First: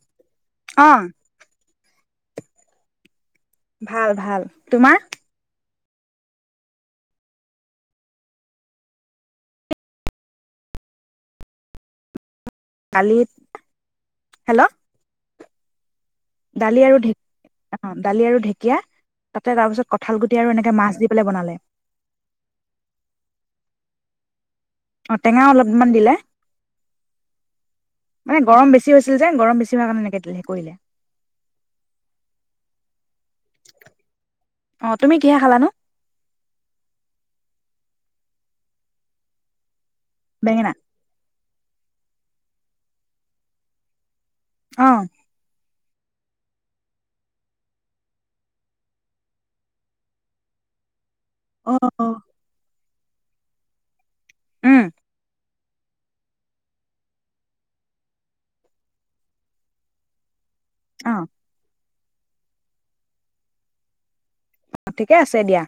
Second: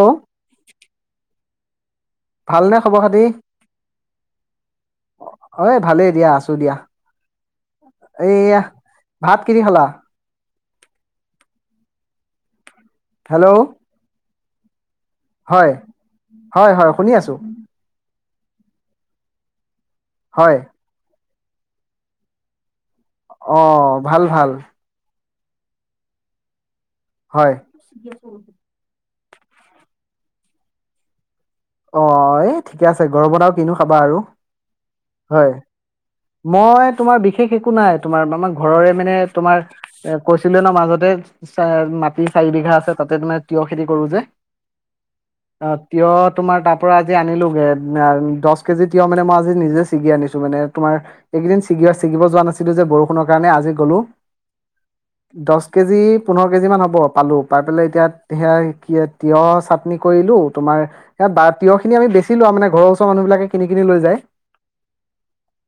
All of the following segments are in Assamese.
হেল্ল' অ'। ভালনে খবৰ-খাতি? ভাল ভাল, তোমাৰ? অ' ই ভালেই দিয়া, আছো দিয়া। এইয়া ভাত কি দি খালা? দালিত হেল্ল' হেল্ল' হয়। হয় দালি হয় আৰু শুনি ঢে, আছো অ' দালি আৰু ঢেকীয়া তাতে তাৰ পিছত কঁঠাল গুটি হয় আৰু এনেকে মাছ দি পেলাই বনালে অ' ভাল ভাল অ' টেঙাও অলপমান দিলে হয়। মানে গৰম বেছি হৈছিল যে, গৰম বেছি হোৱাৰ কাৰণে এনেকে দিলে কৰিলে অ'এই ঠিকে আছে, গৰমত আৰু কিনো খাবা আৰু অ তুমি কিহে হয়, খালানো মই তোমাৰ বিশেষ এক একো নাই, তোমাৰ মা আমাৰ ঘৰৰে মানে তোমাৰ এ কৈছিলে ন বেঙেনা মাজতে চ মাটি চাৰি বিঘা আছে তাতে তোমাৰ তিঁয়হ খেতি কৰো যে অ আহ কত [unintelligible] তোমাৰ তাৰ পৰা আজি আনিলোগে দহ কেজি তিয়হ মানে মই আজি নিজে ছিগি আনিছো মানে তোমাৰ এইকদিন অ ছিগা অ চিগিব নাছিলো যে বৰষুণত কাৰণে আজি গ'লো- উম দহ এক কেজি পোন্ধৰ কেজিমান হ'ব পালোঁ পাই পেলাই এতিয়া সেয়া তিঁয়হ চাটনি কৰিলোঁ তোমাৰ অ বা তিয়হ খিনি আমি বেছি আছিলো মানে ঘৰ ওচৰ মানুহ বিলাকে কিনি কিনি লৈ যায় অ ঠিকে আছে দিয়া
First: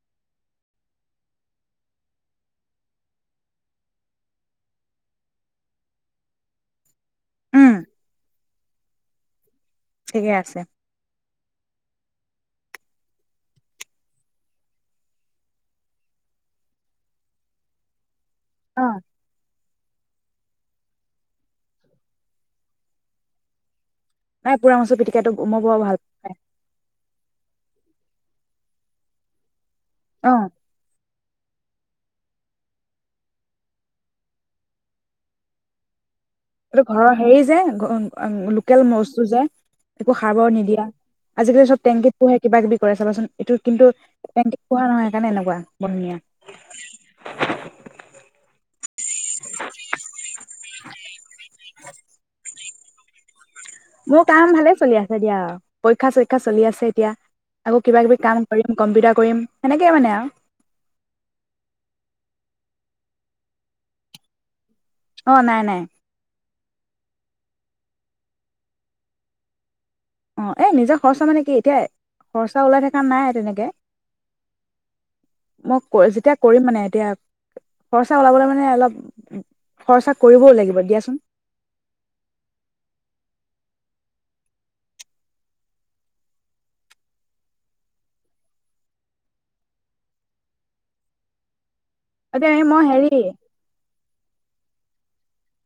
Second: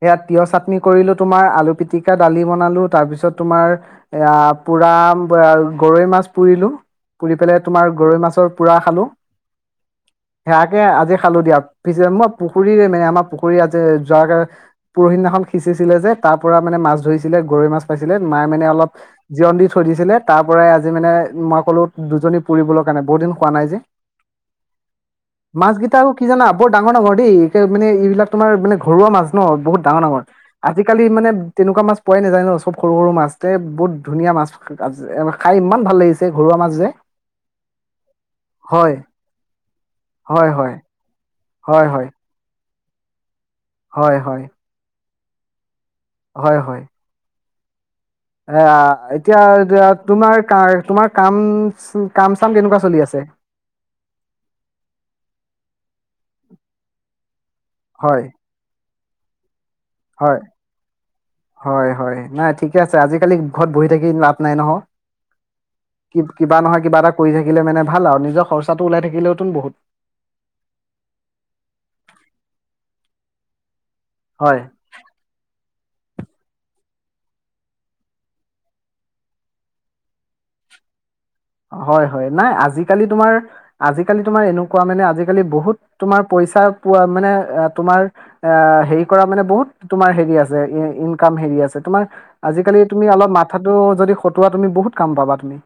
সয়াত তিঁয়হ চাটনি কৰিলোঁ তোমাৰ আলু পিটিকা দালি বনালোঁ তাৰপিছত তোমাৰ পোৰা গৰৈ মাছ পুৰিলোঁ পুৰি পেলাই উম তোমাৰ গৰৈ মাছৰ [unintelligible] পুৰা খালোঁ- ঠিকে আছে সেয়াকে আজি খালো দিয়াত সিঁচে মই পুখুৰীৰে মানে আমাৰ পুখুৰী আ যোৱাে পৰহি দিনাখন সিঁচিছিলে যে তাৰ পৰা মানে মাছ ধৰিছিলে গৰৈ মাছ পাইছিলে মায়ে মানে অ অলপ জীঅন দি থৈ দিছিলে তাৰ পৰাই আজি মানে মই ক'লো দুজনী পুৰিবলৈৰ কাৰণে বহুত দিন পোৱা নাই যে নাই পোৰা মাছৰ পিটিকাটো মই মাছ বৰ ভাল কটা আকৌ পাওঁ কি খাই। জানা বৰ ডাঙৰ ডাঙৰ দেই মানে এইবিলাক তোমাৰ মানে ঘৰুৱা মাছ ন বহুত ডাঙৰ ডাঙৰ অ আজিকালি মানে তেনেকুৱা মাছ পোৱাই নোজানো চব সৰু সৰু মাছতে বহুত ধুনীয়া মাছ খাই ইমান ভাল লাগিছে ঘৰুৱা মাছ এইটো যে ঘৰৰ হেৰি যে লোকেল হয় মসু যে একো সাৰ হয় বৰ হয় নিদিয়া [unintelligible] আজিকালি চব হয় হয় টংকত পোহে কিবা কিবি কৰাই চাবাচোন- এইটো কিন্তু হয় তেকে হয় [unintelligible] খোৱা নহয় কাৰণে এনেকুৱা হয় হয় পনিয়া এ এতিয়া এতিয়া তোমাৰ তোমাৰ কাম কাম চাম কেনেকুৱা চলি আছে মোৰ কাম ভালে চলি আছে দিয়া পৰীক্ষা চৰীক্ষা চলি আছে এতিয়া আকৌ কিবা কিবি হয় কাম কৰিম, কম্পিউটাৰ কৰিম সেনেকে মানে আৰু হয় হয় হয় নাই ঠিকে আছে আজিকালি ঘৰত বহি থাকি লাভ নাই নহয় অ নাই নাই কি কিবা নহয় কিবা এটা কৰি থাকি থাকিলে মানে ভাল আৱ নিজৰ খৰচাটো ওলাই থাকিলেও চোন বহুত অ এই নিজৰ খৰচা মানে কি এতিয়া খৰচা ওলাই থকা নাই তেনেকে হয় মই যেতিয়া কৰিম মানে এতিয়া খৰচা ওলাবলে মানে অলপ খৰচা কৰিবও লাগিব দিয়াচোন। হয় হয় নাই আজিকালি তোমাৰ আজিকালি তোমাৰ এনেকুৱা মানে আজিকালি বহুত তোমাৰ পইচা পোৱা মানে তোমাৰ এ হেৰি কৰা মানে বহুত তোমাৰ হেৰি আছে ইনকাম হেৰি আছে। তোমাৰ এতিয়া আজিকালি মই তুমি হেৰি অলপ মাথাটো যদি খতোৱা তুমি বহুত কাম পাবা তুমি।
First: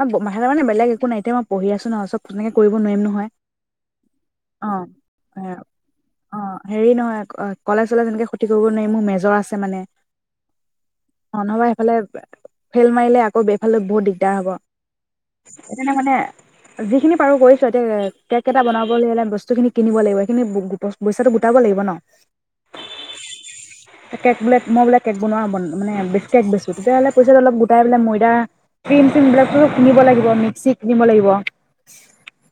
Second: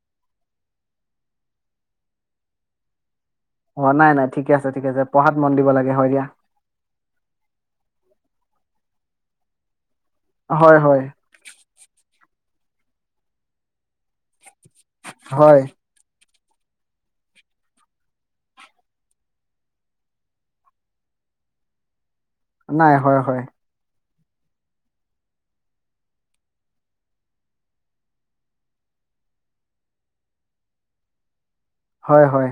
অ মাহেকে মানে বেলেগ একো নাই এতিয়া পঢ়ি আছোঁ ন চব ধুনীয়াকে কৰিব নোৱাৰিম নহয়। অ নাই নাই ঠিকে অ আছে ঠিকে আছে পঢ়াত মন দিব লাগে হয় দিয়া অ হেৰি নহয় কলেজ চলেজ এনেকে খতি কৰিব নোৱাৰিম মোৰ মেজৰ আছে। মানে হয় হয় অ নহবা সেইফালে ফেইল মাৰিলে আকৌ ইফালেও বহুত দিগদাৰ হ'ব হয় সেইকানে মানে যিখিনি পাৰোঁ কৰিছোঁ এতিয়া কেক এটা বনাবলে হ'লে বস্তুখিনি কিনিব লাগিব সেইখিনি পইচাটো গোটাব লাগিব ন নাই হয় হয় কেক বোলে মই বোলে কেক বনোৱা মানে কেক বেছো তেতিয়াহ'লে পইচা অলপ গোটাই বোলে ময়দা ক্ৰীম চিৰিম বিলাক টো কিনিব লাগিব মিক্সি কিনিব লাগিব। হয় হয়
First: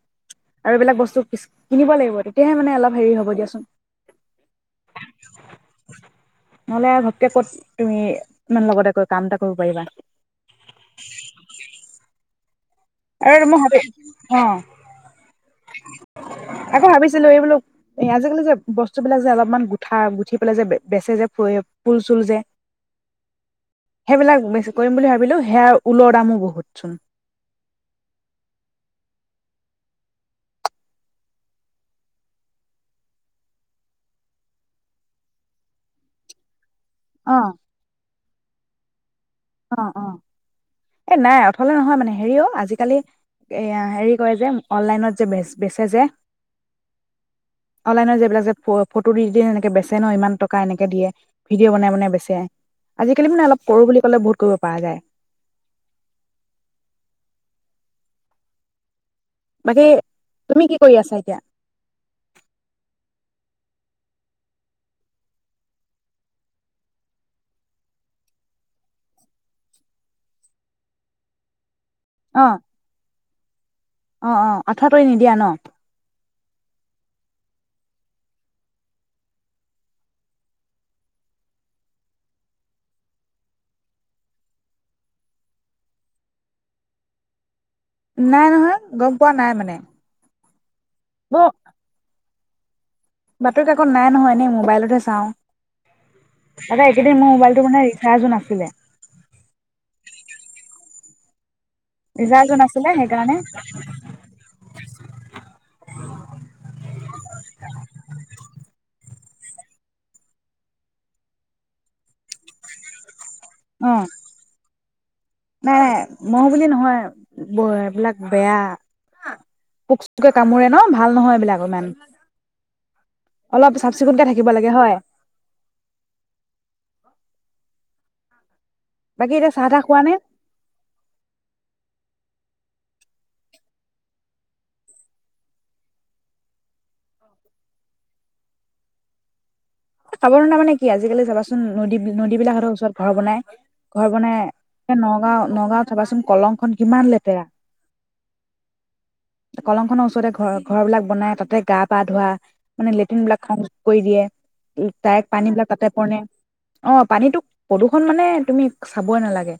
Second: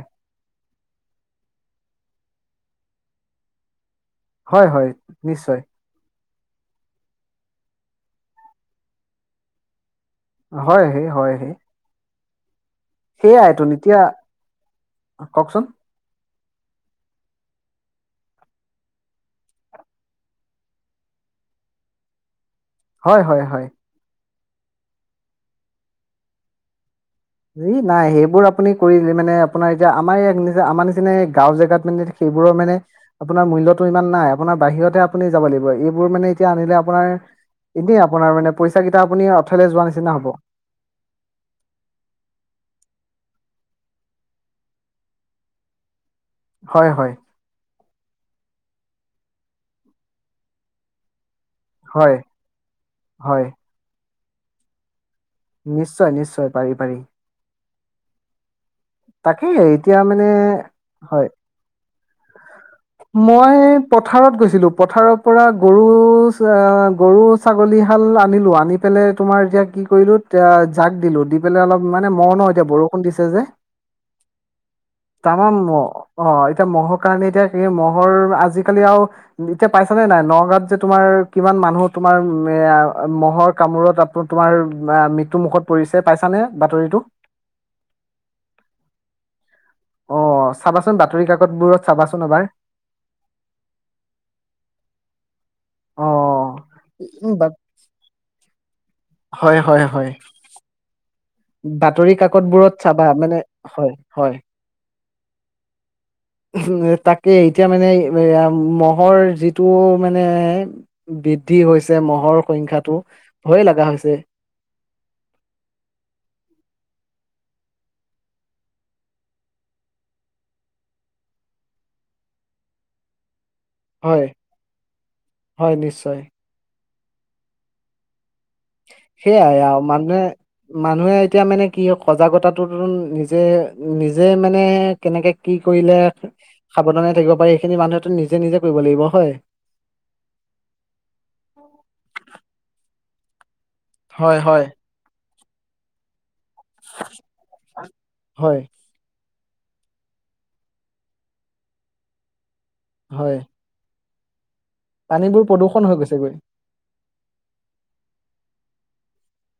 আৰু এইবিলাক বস্তু কিছু কিনিব লাগিব তেতিয়াহে মানে অলপ হেৰি হ'ব দিয়াচোন। হয় হয় নিশ্চয় নহ'লে ঘপকে ক'ত তুমি ইমান লগতে কৈ কাম এটা কৰিব পাৰিবা নু হয় হে হয় হে আৰু মই সেইয়াইতো ভাবি এতিয়া অ কওকচোন আকৌ ভাবিছিলো এইবোলো এ আজিকালি যে বস্তুবিলাক যে অলপমান গুঠা গুঠি পেলাই যে বেচে যে ফ ফুল চুল যে হয় হয় হয় সেইবিলাক বেছি কৰিম বুলি ভাবিলো সেয়া ঊলৰ দামো বহুত চোন। এই নাই সেইবোৰ আপুনি কৰি মানে আপোনাৰ এতিয়া আমাৰ ইয়াত আমাৰ নিচিনা গাওঁ জেগাত মানে সেইবোৰৰ মানে আপোনাৰ মূল্যটো ইমান নাই আপোনাৰ বাহিৰতে আপুনি যাব লাগিব এইবোৰ মানে এতিয়া আনিলে আপোনাৰ অ', এনেই আপোনাৰ মানে পইচা কিতাপ অ অ এ নাই অথলে নহয় মানে হেৰি হয় হয় অনলাইনৰ যিবিলাক যে ফ ফটো দি দে এনেকে বেছে ন' ইমান টকা এনেকে দিয়ে ভিডিঅ বনাই মানে হয় বেছে আজিকালি মানে হয় অলপ কৰো বুলি ক'লে বহুত কৰিব পৰা যায়। নিশ্চয় নিশ্চয় পাৰি পাৰি। তাকেই, বাকী এতিয়া মানে তুমি কি কৰি আছা হয় এতিয়া? মই পথাৰত গৈছিলো। পথাৰৰ পৰা গৰু আহ গৰু-ছাগলীহাল আনিলো, আনি পেলাই তোমাৰ এতিয়া কি কৰিলো এ জাক দিলো, দি পেলাই অলপ মানে ম'হ ন' অ', এতিয়া, বৰষুণ দিছে যে অ', অ', আঠুৱা তৰি নিদিয়া ন? তামাম ম'হ। অ' এতিয়া ম'হক এতিয়া কি ম'হৰ আজিকালি আও, এতিয়া পাইছানে নাই নগাঁৱত যে তোমাৰ কিমান মানুহ তোমাৰ এ আ ম'হৰ কামোৰত আপ তোমাৰ আ মৃত্যু মুখত পৰিছে পাইছানে বাতৰিটো? নাই নহয়, গম পোৱা নাই মানে অ চাবাচোন বাতৰি ব কাকতবোৰত চাবাচোন এবাৰ বাতৰি কাকত নাই নহয়, এনেই মোবাইলতহে চাওঁ। অ তাতে এইকেইদিন মোৰ উম মোবাইলটো মানে ৰিচাৰ্জো নাছিলে হয় হয় হয় বাতৰি কাকত ৰিচাৰ্জো বোৰত নাছিলে চাবা। সেইকাৰণে মানে হয় হয়, তাকে এতিয়া মানে এ এয়া ম'হৰ যিটো মানে বৃদ্ধি হৈছে, ম'হৰ সংখ্যাটো ভয়ে লাগা অ হৈছে। নাই নাই, মও বুলি নহয় ব এ এইবিলাক বেয়া, পোক-চোকে কামোৰে ন' ভাল নহয় এইবিলাক অকমান অলপ চাফ-চিকুণকে হয় থাকিব লাগে হয় হয় নিশ্চয় বাকী এতিয়া সেইয়াই চাহ আও, তাহ খোৱা নে মানুহে মানুহে এতিয়া মানে কি হয় সজাগতা টোতোন নিজে নিজে মানে কেনেকে কি কৰিলে সাৱধানে থাকিব পাৰি, এইখিনি মানুহে তো নিজে নিজে কৰিব লাগিব হয় সাৱধানতা মানে কি আজিকালি চাবাচোন নদী নদীবিলাকৰ ওচৰত ঘৰ বনাই ঘৰ বানাই, হয় হয় এ নগাঁও নগাঁওত চাবাচোন কলং খন কিমান লেতেৰা হয় কলংখনৰ ওচৰতে ঘৰ, ঘৰ বিলাক বনাই। তাতে গা-পা ধোৱা মানে লেট্ৰিন হয় বিলাক সংযোগ কৰি দিয়ে ডাইৰেক্ট পানীবোৰ পানী বিলাক প্ৰদূষণ তাতে হৈ পৰণে। গৈছেগৈ অ' পানীতোক প্ৰদূষণ মানে তুমি চাবই নালাগে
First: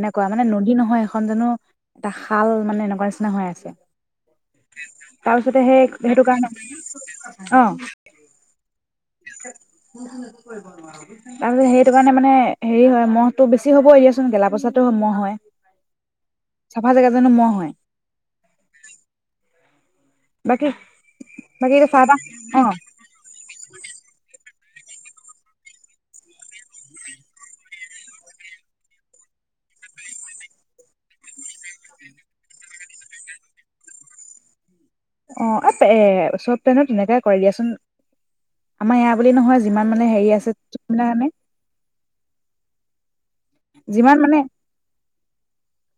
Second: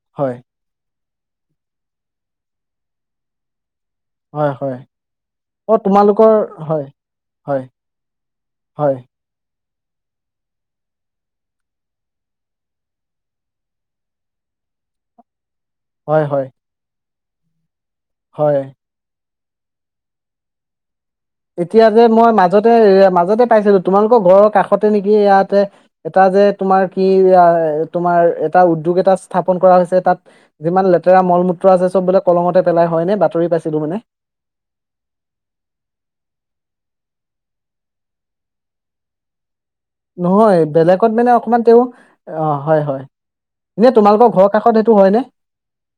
এনেকুৱা হয় মানে নদী নহয় এ খন জানো এটা শাল মানে এনেকুৱা নিচিনা হৈ আছে। হয়-হয়। তাৰপিছতে অ' সেই সেইটো তোমালোকৰ কাৰণে অ হয়-হয়-হয়। তাৰপিছত সেইটো কাৰণে মানে হেৰি হয়, ম'হটো বেছি হ'বই দিয়াচোন, গেলা-পচাতো ম'হ হয়। হয়-হয়। চাফা জেগা জানো মহ হয়। হয়। বাকী বাকী এতিয়া যে চাহ মই তাহ মাজতে এ মাজতে পাইছিলো তোমালোকৰ ঘৰৰ কাষ তে নেকি ইয়াতে এটা যে তোমাৰ কি তোমাৰ এটা উদ্যোগ এটা আছে স্থাপন কৰা হৈছে, তাত যিমান লেতেৰা মল মূত্ৰ আছে চব বোলে কলঙতে পেলাই হয় নে বাতৰিত পাইছিলো মানে। অ-অ এ চব পন তেনেকাই কৰে দিয়াচোন আমাৰ ইয়া বুলি নহয় যে, নহয় বেলেগত মানে অকমান তেওঁ অহ হয়-হয় এনে যিমান তোমালোকৰ মানে ঘৰ কাষত সেইটো হয়নে?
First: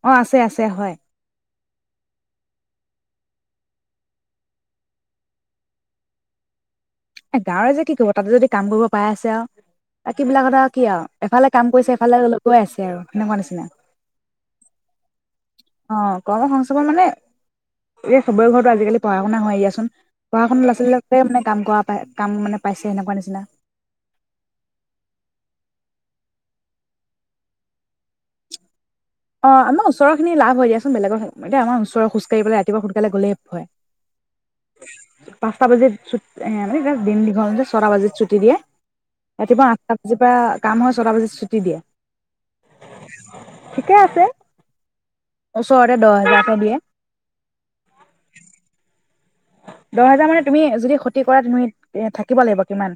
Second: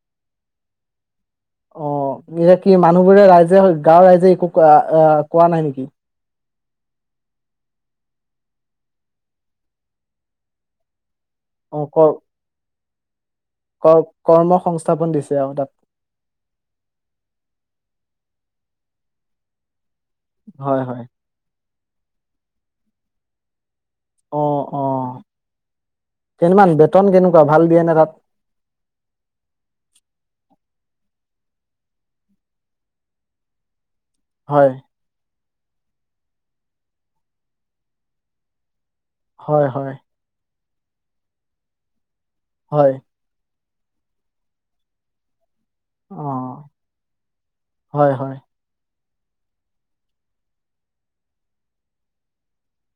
অ আছে আছে হয় অ' এয়া কি মানুহবোৰে ৰাইজে গাঁৱৰ ৰাইজে একো অহ কোৱা নাই নেকি? এ গাঁৱৰে যে কি কব তাতে যদি কাম কৰিব পাই আছে আৰু বাকী বিলাকত আৰু কি আৰু। এফালে কাম অ কৰিছে ক এইফালে গৈ আছে। তেওঁ তেনেকুৱা নিচিনা ক কৰ্ম সংস্থাপন দিছে আৰু তাত অ' কৰ্ম সংস্থাপন মানে চবৰে ঘৰতো আজিকলি পঢ়াশুনা হয় দিয়াচোন। পঢ়শুনা ল'ৰা হয় হয় ছোৱালীবোৰে মানে কাম কৰা কাম মানে পাইছে সেনেকুৱা নিচিনা। অ-অ কিমান বেতন কেনেকুৱা ভাল দিয়ে নে তাত? অ' আমাৰ ওচৰৰ খিনি লাভ হয় দিয়াচোন বেলেগৰ এতিয়া আমাৰ ওচৰত খোজ খোজাঢ়ি পেলাই ৰাতিপুৱা সোনকালে গ'লেই হয়। হয় [unintelligible] পাঁচটা বাজি চুট এ মানে দিন দীঘল ছটা বাজাত ছুটি দিয়ে। হয় ৰাতিপুৱা হয় আঠটা বজাৰ পৰা কামৰ ছটা বজাত ছুটি দিয়ে। হয়। ঠিকে আছে। ওচৰতে দহ অ হেজাৰ এটা হয় হয় দিয়ে। দহ হেজাৰ মানে তুমি যদি ক্ষতি কৰা তুমি থাকিব লাগিব কিমান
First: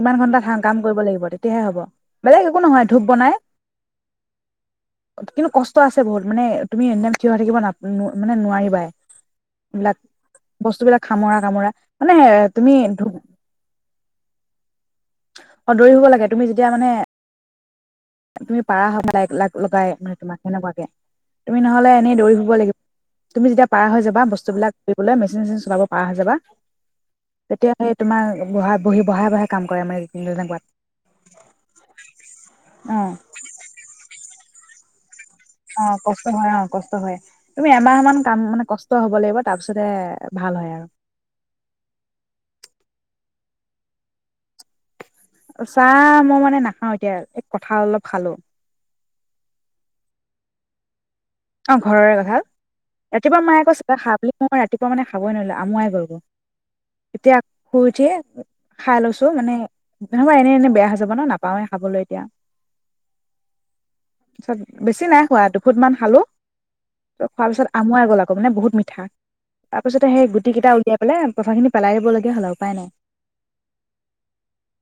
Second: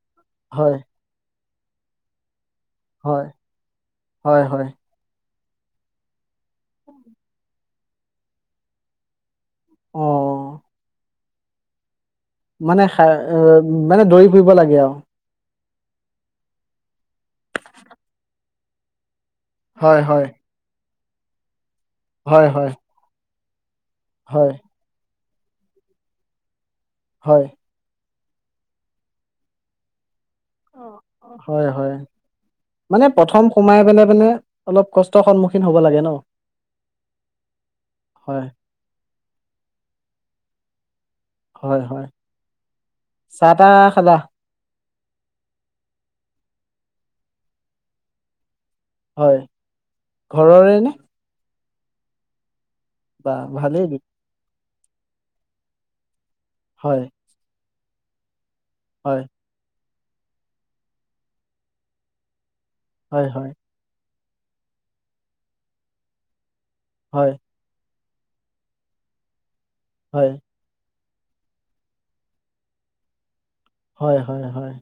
কিমান ঘণ্টা থাকি কাম কৰিব লাগিব। তেতিয়াহে হ'ব বেলেগ একো নহয় ধূপ বনাই হয়-হয়-হয়। কিন্তু কষ্ট আছে বহুত মানে তুমি এনিটাইম থিয় হৈ থাকিব মানে নোৱাৰিবা। লা অ বস্তুবিলাক খামৰা কামৰা মানে খাৰ মানে দৌৰি ফুৰিব লাগে আও। অঁ দৌৰি ফুৰিব লাগে তুমি যেতিয়া মানে তুমি পাৰা হৈ যাক লাইক লাগ লগাই হয় মানে হয় তোমাক সেনেকুৱাকে। তুমি নহ'লে এনেই দৌৰি হয় ফুৰিব হয় লাগিব। তুমি যেতিয়া। পাৰ হৈ যাবা হয় বস্তুবিলাক বোলে মেচিন চেচিন চলাব পাৰা হৈ যাবা। হয় তেতিয়া সেই তোমাৰ বহা বহি বহাই বহাই কাম কৰে মানে তেনেকুৱাত অ, হয় হয়, অ মানে প্ৰথম সোমাই পেলাই পেলে অলপ কষ্ট অ, কষ্ট হয় অ, কষ্ট হয়। তুমি এমাহ মান কাম হয় মানে কষ্ট হব লাগিব তাৰ পিছতে ভাল হয় আৰু। হয় হয়, চাহ তাহ খালা? চাহ মই মানে নাখাওঁ এতিয়া, এ কঁঠাল অলপ খালোঁ। হয়, ঘৰৰে নে? অ, ঘৰৰে কঁঠাল। বা ৰাতিপুৱা মায়ে ভালেই কৈছে খা বুলি মই ৰাত- ৰাতিপুৱা মানে খাবই নোৱাৰিলো, আমুৱাই গৈ গ'ল। হয় এতিয়া শুই উঠিয়ে- খাই হয় লৈছোঁ, মানে- নহ'লে এনে এনে বেয়া হৈ যাব ন, নাপাওঁৱেই খাবলৈ এতিয়া। হয় হয়। যত বেছি নাই খোৱা দুখুট মান খালোঁ। ত হয় খোৱাৰ পিছত আমুৱাই গ'ল ক'বনে বহুত মিঠা। তাৰ পিছতে হয় সেই গুটি কেইটা উলিয়াই বোলে কঁঠালখিনি পেলাই দিবলগীয়া হ'ল আও উপায় নাই। হয় হয় হয়।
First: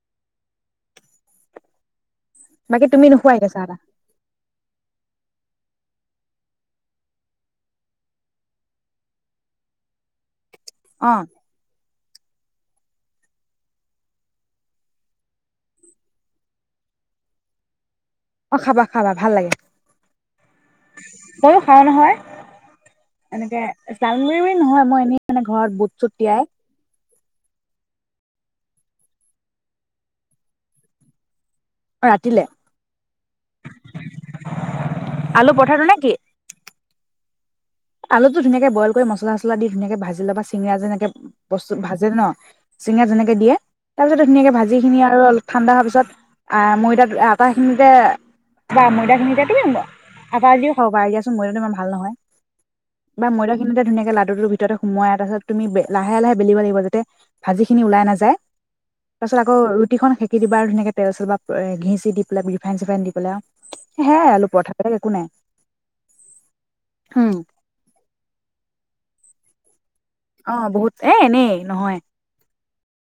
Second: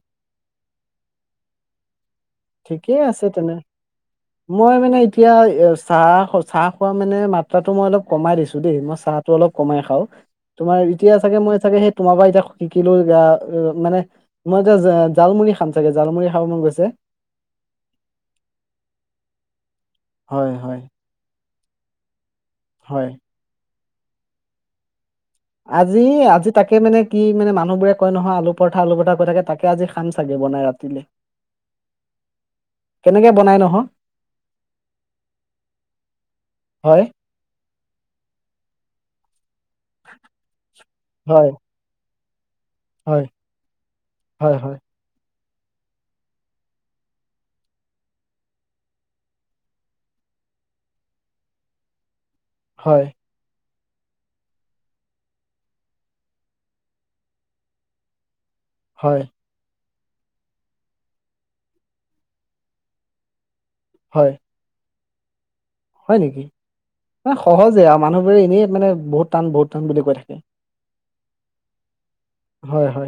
বাকী ঠিকেই তুমি আছে নোখোৱা এতিয়া তেনে, চাহ তাহ মই মানে এতিয়া চাহ খ চাহ খোৱা মাত্ৰাটো মানে মই অলপ কমাই দিছোঁ দেই, মই চাহটো অলপ কমাই খাওঁ। তোমাৰ অ এতিয়া চাগে মই চাগে সেইত তোমাৰ পৰা এতিয়া শিকিলো [unintelligible] মানে, মই এতিয়া জা জালমুৰি খাম চাগে, জালমু়ৰি খাব মন গৈছে। অ', খাবা-খাবা ভাল লাগে। হয়, হয়। [unintelligible] খাওঁ নহয়। হয় এনেকে জালমুঢ়ি বুলি নহয় মই এনে আজি-আজি তাকে মানে কি মানে মানুহবোৰে কয় নহয় আলু পৰঠা, আলু পৰঠা কৈ থাকে তাকে আজি খাম চাগে বনাই ৰাতিলে। অ', অ। অ', ৰাতিলে বনাই নহয় আলু পঠাৰটো নে কি? হয়। আলুতটো ধুনীয়াকৈ বইল কৰি মছলা পচলা দি ধুনীয়াকে ভাজি লব চিঙৰা যেনেকে হয় বস্তু ভাজে ন। চিঙিৰা হয় যেনেকে দিয়ে তাৰপিছতে ধুনীয়াকে হয় ভাজি হয় খিনি আৰু অল ঠাণ্ডা হোৱাৰ পিছত আহ, ময়দা আটাখিনিতে বা ময়দাখিনিতে তুম আ-আটা দিও খাব পাৰ দিয়াচোন ময়দাটো ইমান ভাল নহয়। হয় বা ময়দা [unintelligible] ধুনীয়াক লাডুৰ ভিতৰতে সোমাই তাৰপাছত তুমি বে-লাহে লাহে বেলিব লাগিব যাতে ভাজিখিনি ওলাই নাযায়। হয় পাছত আকৌ। ৰুটিখন খেকি দিবা আৰু ধুনীয়াকৈ তেল-চেল বা ঘি-চি দি পেলাই ৰিফাইন- চিফাইন দি পেলাই। হে হয় আলু পৰঠা [unintelligible] কোনে। হয় নেকি [unintelligible] সহজে আৰু মানুহবোৰে এনেই মান বহুত টান, বহুত টান বুলি কয়। অ', বহুত এ, এনেই নহয়। হয়, হয়।